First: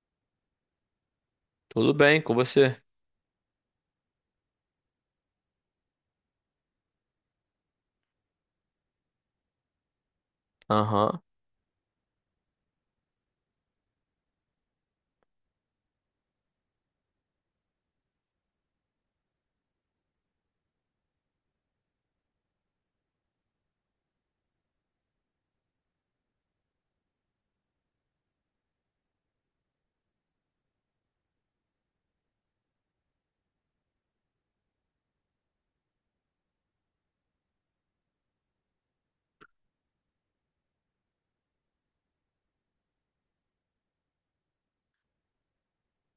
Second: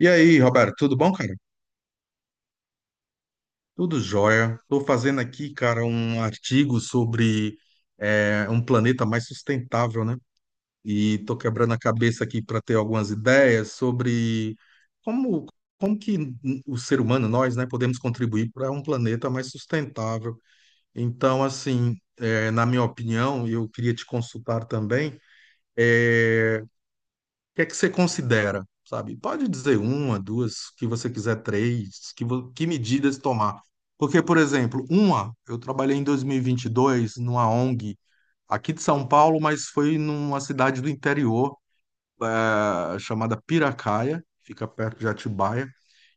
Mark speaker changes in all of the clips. Speaker 1: E aí, Roberto, tudo bom, cara?
Speaker 2: Tudo bem com você?
Speaker 1: Tudo jóia. Estou fazendo aqui, cara, um artigo sobre um planeta mais sustentável, né? E
Speaker 2: Aham,
Speaker 1: estou quebrando a cabeça aqui para ter algumas ideias sobre como, como que o ser humano, nós, né, podemos contribuir para um planeta mais sustentável. Então, assim, na minha opinião, eu queria te consultar também é, que é que você considera, sabe? Pode dizer uma, duas, que você quiser três, que, que medidas tomar. Porque, por exemplo, uma, eu trabalhei em 2022 numa ONG aqui de São Paulo, mas foi numa cidade do interior, chamada Piracaia, fica perto de Atibaia.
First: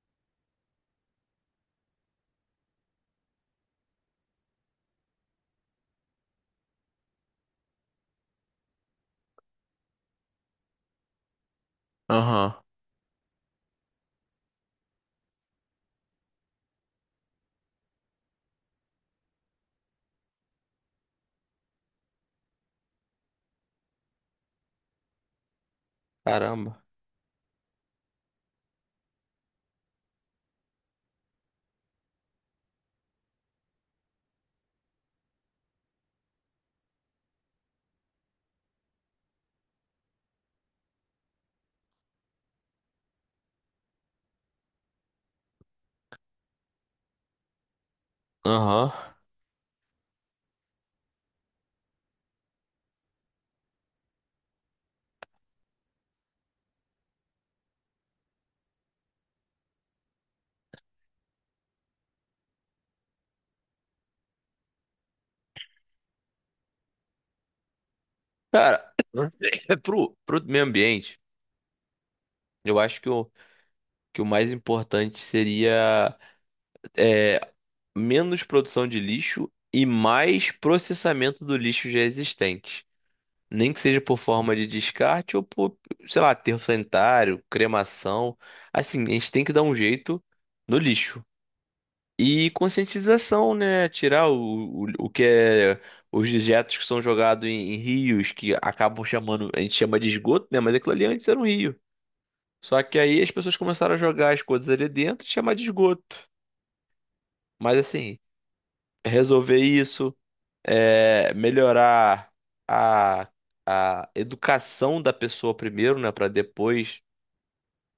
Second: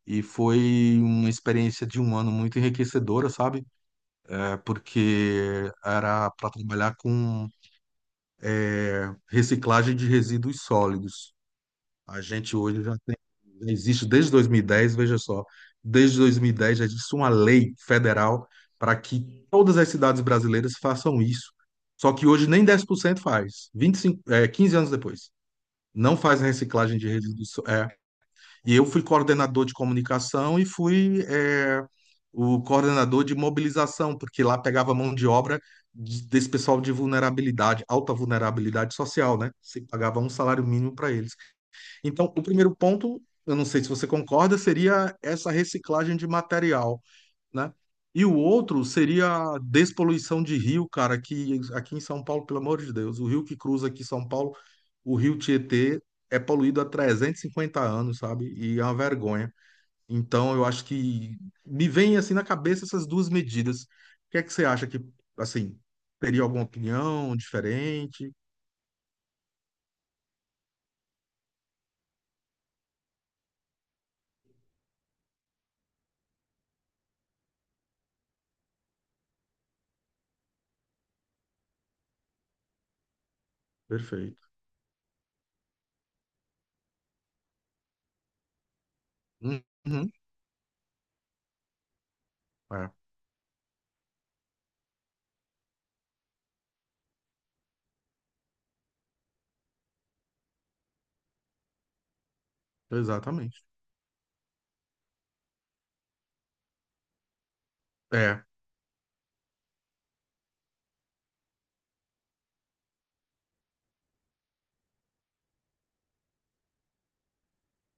Speaker 1: E foi uma experiência de um ano muito enriquecedora, sabe? É porque era para trabalhar com reciclagem de resíduos sólidos. A
Speaker 2: aham.
Speaker 1: gente hoje já Já existe desde 2010, veja só, desde 2010 já existe uma lei federal para que todas as cidades brasileiras façam isso. Só que hoje nem 10% faz, 25, 15 anos depois. Não faz
Speaker 2: Caramba.
Speaker 1: reciclagem de resíduos. É. E eu fui coordenador de comunicação e fui, o coordenador de mobilização, porque lá pegava mão de obra desse pessoal de vulnerabilidade, alta vulnerabilidade social, né? Se pagava um salário mínimo para eles. Então, o primeiro ponto, eu não sei se você concorda, seria essa reciclagem de material, né? E o outro
Speaker 2: Aham.
Speaker 1: seria a despoluição de rio, cara, que aqui em São Paulo, pelo amor de Deus, o rio que cruza aqui São Paulo, o rio Tietê, é poluído há 350 anos, sabe? E é uma vergonha. Então, eu acho que me vem assim na cabeça essas duas medidas. O que é que você acha que, assim, teria alguma opinião diferente?
Speaker 2: Cara, é pro meio ambiente, eu acho que que o mais importante seria, é, menos produção de lixo e mais processamento do lixo já existente. Nem que seja por
Speaker 1: Perfeito.
Speaker 2: forma de descarte ou por, sei lá, aterro sanitário, cremação. Assim, a gente tem que dar um
Speaker 1: Uhum.
Speaker 2: jeito no lixo. E
Speaker 1: É,
Speaker 2: conscientização, né? Tirar o que é os dejetos que são jogados em rios, que acabam chamando, a gente chama de esgoto, né? Mas aquilo ali antes era um rio. Só que aí as pessoas
Speaker 1: exatamente.
Speaker 2: começaram a jogar as coisas ali dentro e chamar de esgoto. Mas assim,
Speaker 1: É.
Speaker 2: resolver isso, é, melhorar a, a educação da pessoa primeiro, né? Para depois.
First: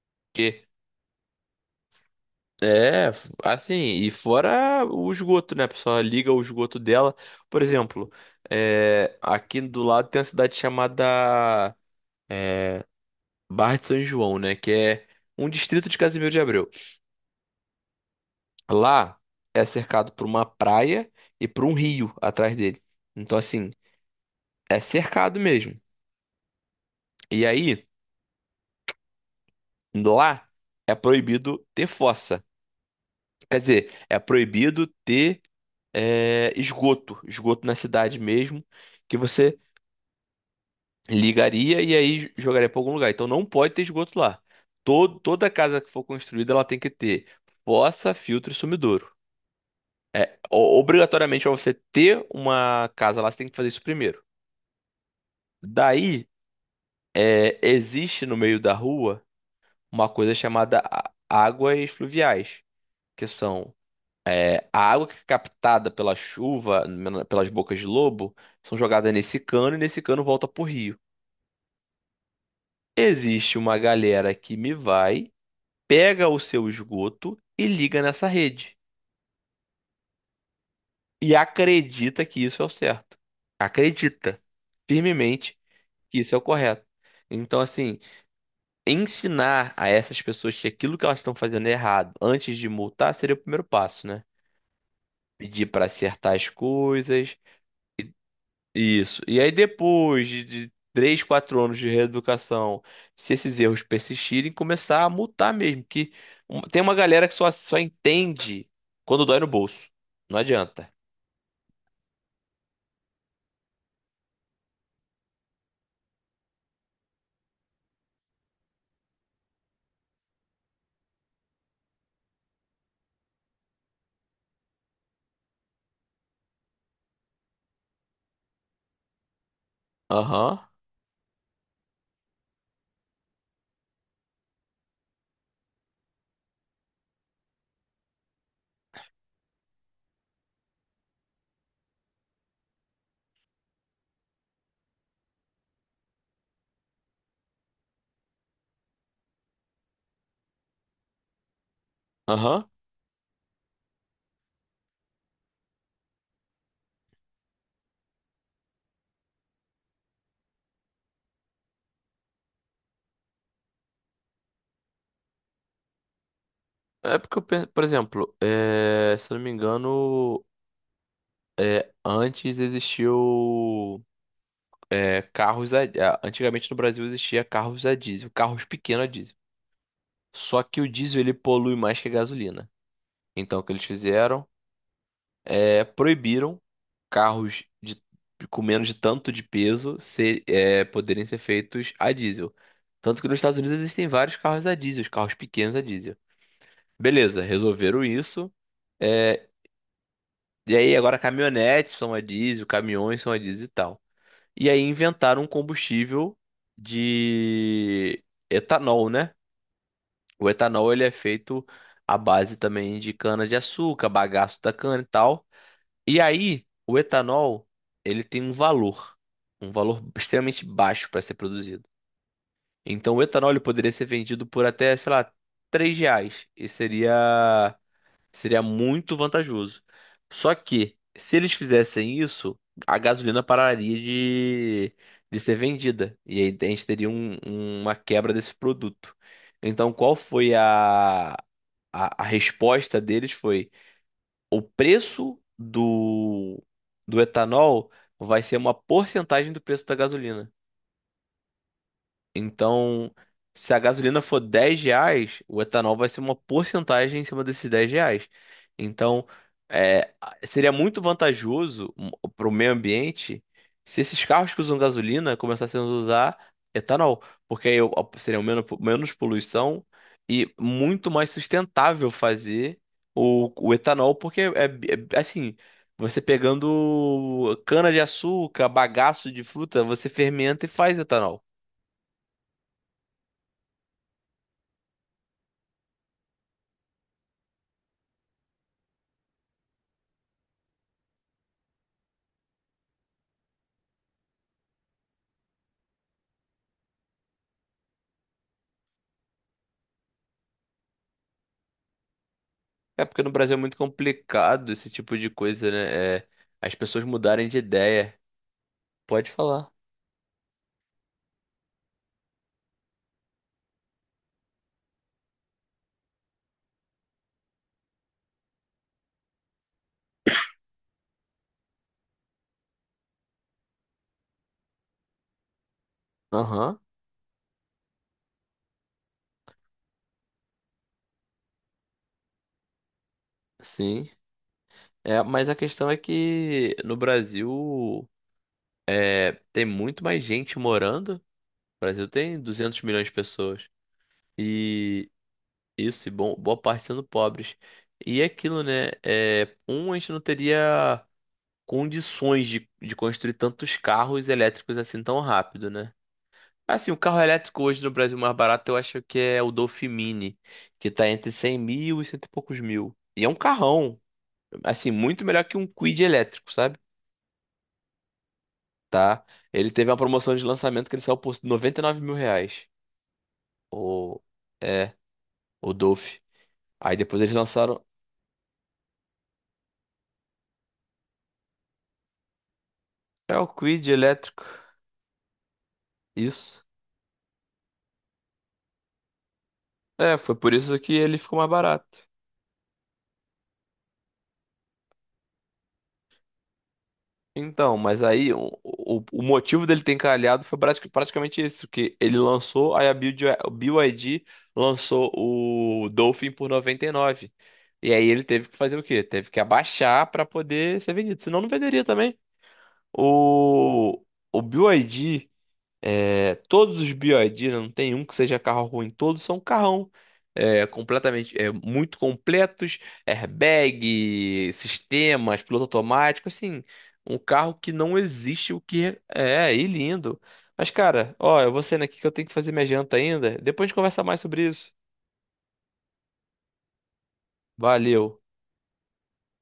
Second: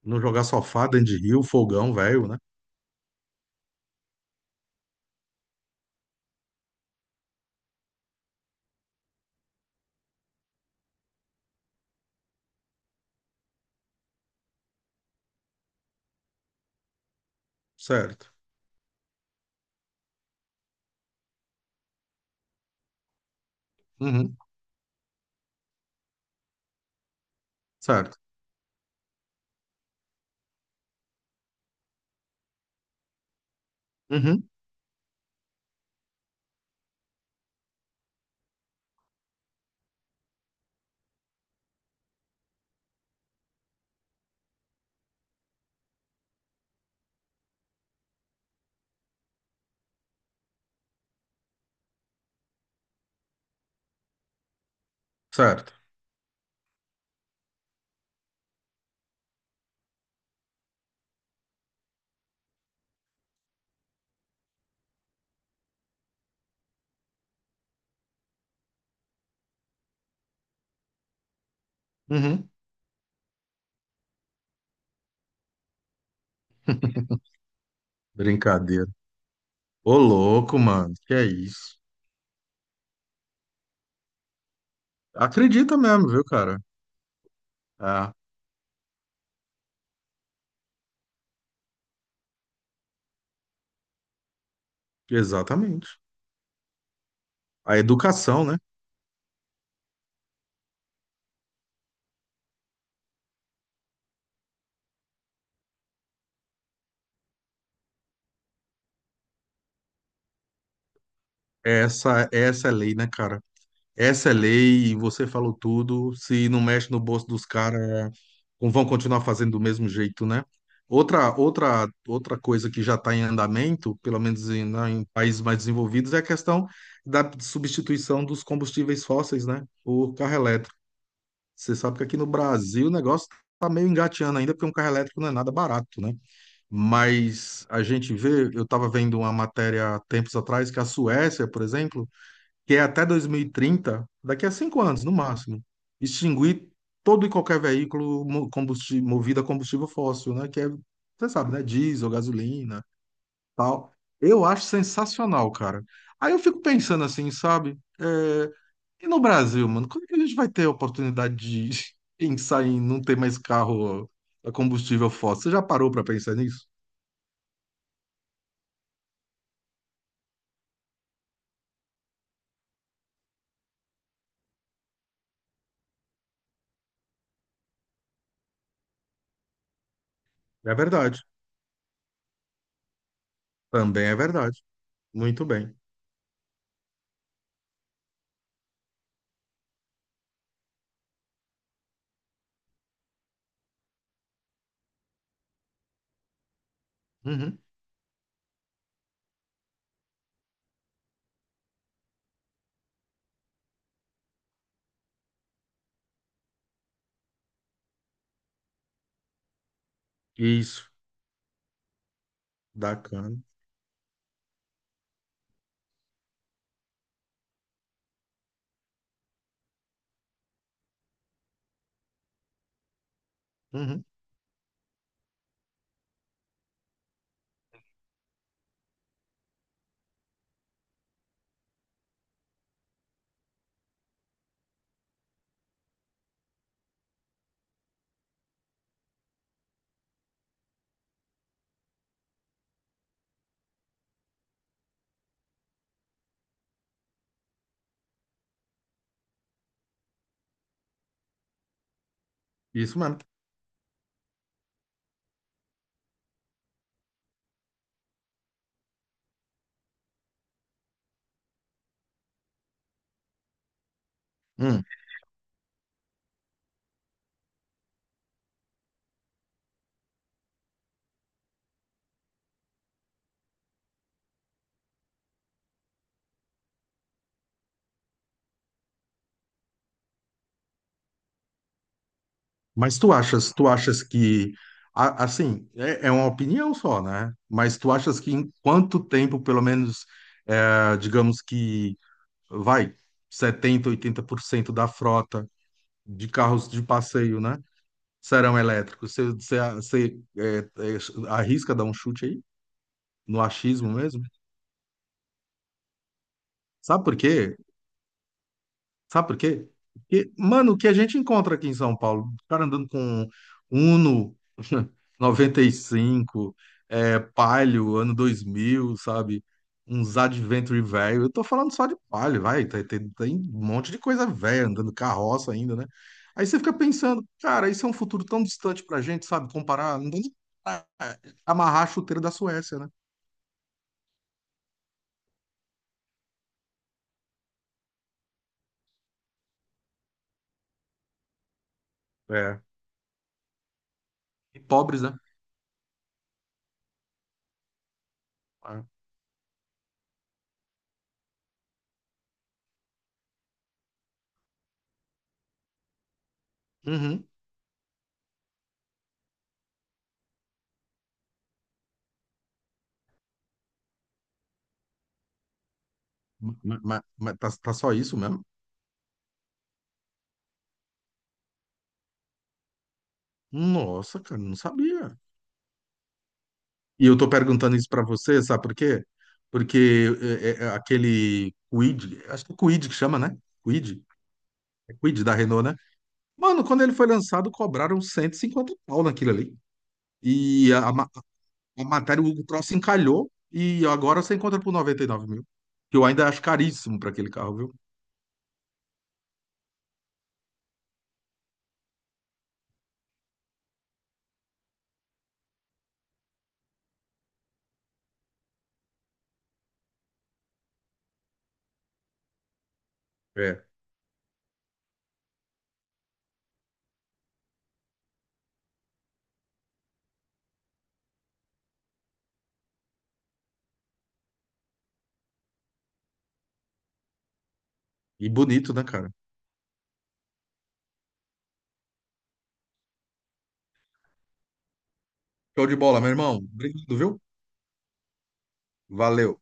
Speaker 1: Não jogar sofá, dentro de rio, fogão, velho, né?
Speaker 2: É, assim, e fora o esgoto, né? A pessoa liga o esgoto dela. Por exemplo, aqui do lado tem uma cidade chamada Barra de São João, né? Que é um distrito de Casimiro de Abreu.
Speaker 1: Certo.
Speaker 2: Lá é cercado por uma praia e por um rio atrás dele. Então, assim,
Speaker 1: Uhum.
Speaker 2: é cercado mesmo. E aí,
Speaker 1: Certo.
Speaker 2: lá é proibido ter fossa. Quer dizer, é
Speaker 1: Uhum.
Speaker 2: proibido ter, esgoto, esgoto na cidade mesmo. Que você ligaria e aí jogaria para algum lugar. Então não pode ter esgoto lá. Toda casa que for construída, ela tem que ter fossa, filtro e sumidouro. Obrigatoriamente, para você ter uma casa lá, você tem que fazer isso primeiro.
Speaker 1: Certo.
Speaker 2: Daí, existe no meio da rua uma coisa chamada águas fluviais, que são a água que é captada pela chuva, pelas bocas de lobo, são jogadas nesse cano e nesse cano volta pro rio.
Speaker 1: Uhum.
Speaker 2: Existe uma galera que me vai pega o seu esgoto e liga nessa rede.
Speaker 1: Brincadeira. Ô, louco, mano. Que é
Speaker 2: E
Speaker 1: isso?
Speaker 2: acredita que isso é o certo. Acredita firmemente
Speaker 1: Acredita mesmo,
Speaker 2: que
Speaker 1: viu,
Speaker 2: isso é o
Speaker 1: cara?
Speaker 2: correto. Então, assim,
Speaker 1: Ah,
Speaker 2: ensinar a essas pessoas que aquilo que elas estão fazendo é errado antes de multar seria o primeiro passo, né? Pedir para
Speaker 1: exatamente.
Speaker 2: acertar as coisas.
Speaker 1: A educação, né?
Speaker 2: Isso. E aí, depois de 3, 4 anos de reeducação, se esses erros persistirem, começar a multar mesmo. Que um- tem uma galera que só entende quando dói no bolso. Não adianta.
Speaker 1: Essa é a lei, né, cara? Essa é lei e você falou tudo. Se não mexe no bolso dos caras, vão continuar fazendo do mesmo jeito, né? Outra coisa que já está em andamento, pelo menos em, né, em países mais desenvolvidos, é a questão da substituição dos combustíveis fósseis, né, por carro
Speaker 2: Aham,
Speaker 1: elétrico. Você sabe que aqui no Brasil o negócio está meio engateando ainda, porque um carro elétrico não é nada barato, né? Mas a gente vê, eu estava vendo uma matéria há tempos atrás que a Suécia, por exemplo, que é até 2030, daqui a 5 anos, no máximo, extinguir todo e qualquer veículo combustível, movido a combustível fóssil, né? Que é, você sabe, né? Diesel,
Speaker 2: aham.
Speaker 1: gasolina, tal. Eu acho sensacional, cara. Aí eu fico pensando assim, sabe? E no Brasil, mano, quando que a gente vai ter a oportunidade de pensar em não ter mais carro a combustível fóssil? Você já parou para pensar nisso?
Speaker 2: É porque, eu penso, por exemplo, se eu não me engano, antes existiu é, carros a- antigamente no Brasil existia carros a diesel, carros pequenos a diesel. Só
Speaker 1: É
Speaker 2: que o
Speaker 1: verdade.
Speaker 2: diesel ele polui mais que a gasolina. Então o que eles
Speaker 1: Também é
Speaker 2: fizeram
Speaker 1: verdade. Muito bem.
Speaker 2: é proibiram carros com menos de tanto de peso ser, é, poderem ser feitos a diesel. Tanto que nos Estados Unidos existem vários carros a diesel, os carros pequenos a diesel. Beleza,
Speaker 1: Uhum.
Speaker 2: resolveram isso. eh, E aí agora caminhonetes são a diesel, caminhões são a diesel e tal. E aí inventaram um combustível de etanol, né? O
Speaker 1: Isso.
Speaker 2: etanol ele é feito à base também de
Speaker 1: Bacana.
Speaker 2: cana-de-açúcar, bagaço da cana e tal. E aí o etanol ele tem um valor extremamente baixo para ser produzido. Então o etanol ele poderia ser
Speaker 1: Uhum.
Speaker 2: vendido por até, sei lá, R$ 3. E seria muito vantajoso. Só que, se eles fizessem isso, a gasolina pararia de ser vendida. E aí a gente teria uma quebra desse produto. Então, qual foi a resposta deles? Foi o preço do etanol vai ser uma porcentagem do preço da gasolina.
Speaker 1: Isso
Speaker 2: Então,
Speaker 1: mesmo.
Speaker 2: se a gasolina for R$ 10, o etanol vai ser uma porcentagem em cima desses R$ 10. Então, é, seria muito vantajoso para o meio ambiente se esses carros que usam
Speaker 1: Hum.
Speaker 2: gasolina começassem a usar etanol, porque aí ó, seria menos, menos poluição e muito mais sustentável fazer o etanol, porque assim. Você pegando cana de açúcar, bagaço de fruta, você fermenta e faz etanol.
Speaker 1: Mas tu achas que, assim, é uma opinião só, né? Mas tu achas que em quanto tempo, pelo menos, digamos que, vai, 70 ou 80% da frota de carros de passeio, né, serão elétricos? Você arrisca dar um chute aí?
Speaker 2: É porque no
Speaker 1: No
Speaker 2: Brasil é muito
Speaker 1: achismo mesmo?
Speaker 2: complicado esse tipo de coisa, né? É, as pessoas
Speaker 1: Sabe por
Speaker 2: mudarem
Speaker 1: quê?
Speaker 2: de ideia.
Speaker 1: Sabe
Speaker 2: Pode
Speaker 1: por quê?
Speaker 2: falar.
Speaker 1: Porque, mano, o que a gente encontra aqui em São Paulo, o cara andando com Uno 95 Palio, ano 2000 sabe? Uns Adventure velho. Eu tô falando só de Palio, vai. Tem um monte de coisa velha andando carroça ainda, né? Aí você fica
Speaker 2: Aham,
Speaker 1: pensando, cara, isso é um futuro tão distante pra gente, sabe? Comparar, não tem nem pra amarrar a chuteira da Suécia, né?
Speaker 2: sim. É, mas a questão é que no Brasil, tem muito mais gente morando. O Brasil tem
Speaker 1: É.
Speaker 2: 200 milhões de pessoas.
Speaker 1: E pobres,
Speaker 2: E
Speaker 1: né?
Speaker 2: isso, e bom, boa parte sendo pobres. E é aquilo,
Speaker 1: É.
Speaker 2: né? É, a gente não teria condições de construir tantos carros elétricos assim tão rápido, né? Assim, o carro
Speaker 1: Uhum.
Speaker 2: elétrico hoje no Brasil mais barato eu acho que é o Dolphin Mini, que tá entre 100 mil e cento e poucos mil. E é um carrão, assim, muito melhor que um Kwid elétrico, sabe?
Speaker 1: Mas tá, tá só isso mesmo?
Speaker 2: Tá? Ele teve uma promoção de lançamento que ele saiu por R$ 99 mil. O,
Speaker 1: Nossa, cara, não
Speaker 2: é,
Speaker 1: sabia.
Speaker 2: o Dolphin. Aí
Speaker 1: E eu
Speaker 2: depois
Speaker 1: tô
Speaker 2: eles
Speaker 1: perguntando
Speaker 2: lançaram,
Speaker 1: isso pra você, sabe por quê? Porque é aquele Kwid, acho que é Kwid que chama,
Speaker 2: é
Speaker 1: né?
Speaker 2: o Kwid
Speaker 1: Kwid,
Speaker 2: elétrico.
Speaker 1: é Kwid da Renault, né?
Speaker 2: Isso.
Speaker 1: Mano, quando ele foi lançado, cobraram 150 pau naquilo ali.
Speaker 2: É, foi por
Speaker 1: E
Speaker 2: isso que ele ficou mais
Speaker 1: a
Speaker 2: barato.
Speaker 1: matéria, o troço encalhou e agora você encontra por 99 mil. Que eu ainda acho caríssimo pra aquele carro, viu?
Speaker 2: Então, mas aí o motivo dele ter encalhado foi praticamente isso, que ele lançou, aí a BYD lançou o Dolphin por 99, e aí ele teve que fazer o quê? Teve que abaixar para poder ser vendido, senão não venderia também.
Speaker 1: É.
Speaker 2: O, o BYD, todos os BYD, né, não tem um que seja carro ruim, todos são carrão. Completamente, muito completos, airbag, sistemas, piloto automático, assim, um carro que não
Speaker 1: E
Speaker 2: existe o
Speaker 1: bonito, né,
Speaker 2: que
Speaker 1: cara?
Speaker 2: é, e lindo. Mas, cara, ó, eu vou saindo aqui que eu tenho que fazer minha janta ainda. Depois a gente conversa mais sobre isso.
Speaker 1: Show de bola, meu irmão. Obrigado, viu?
Speaker 2: Valeu.
Speaker 1: Valeu.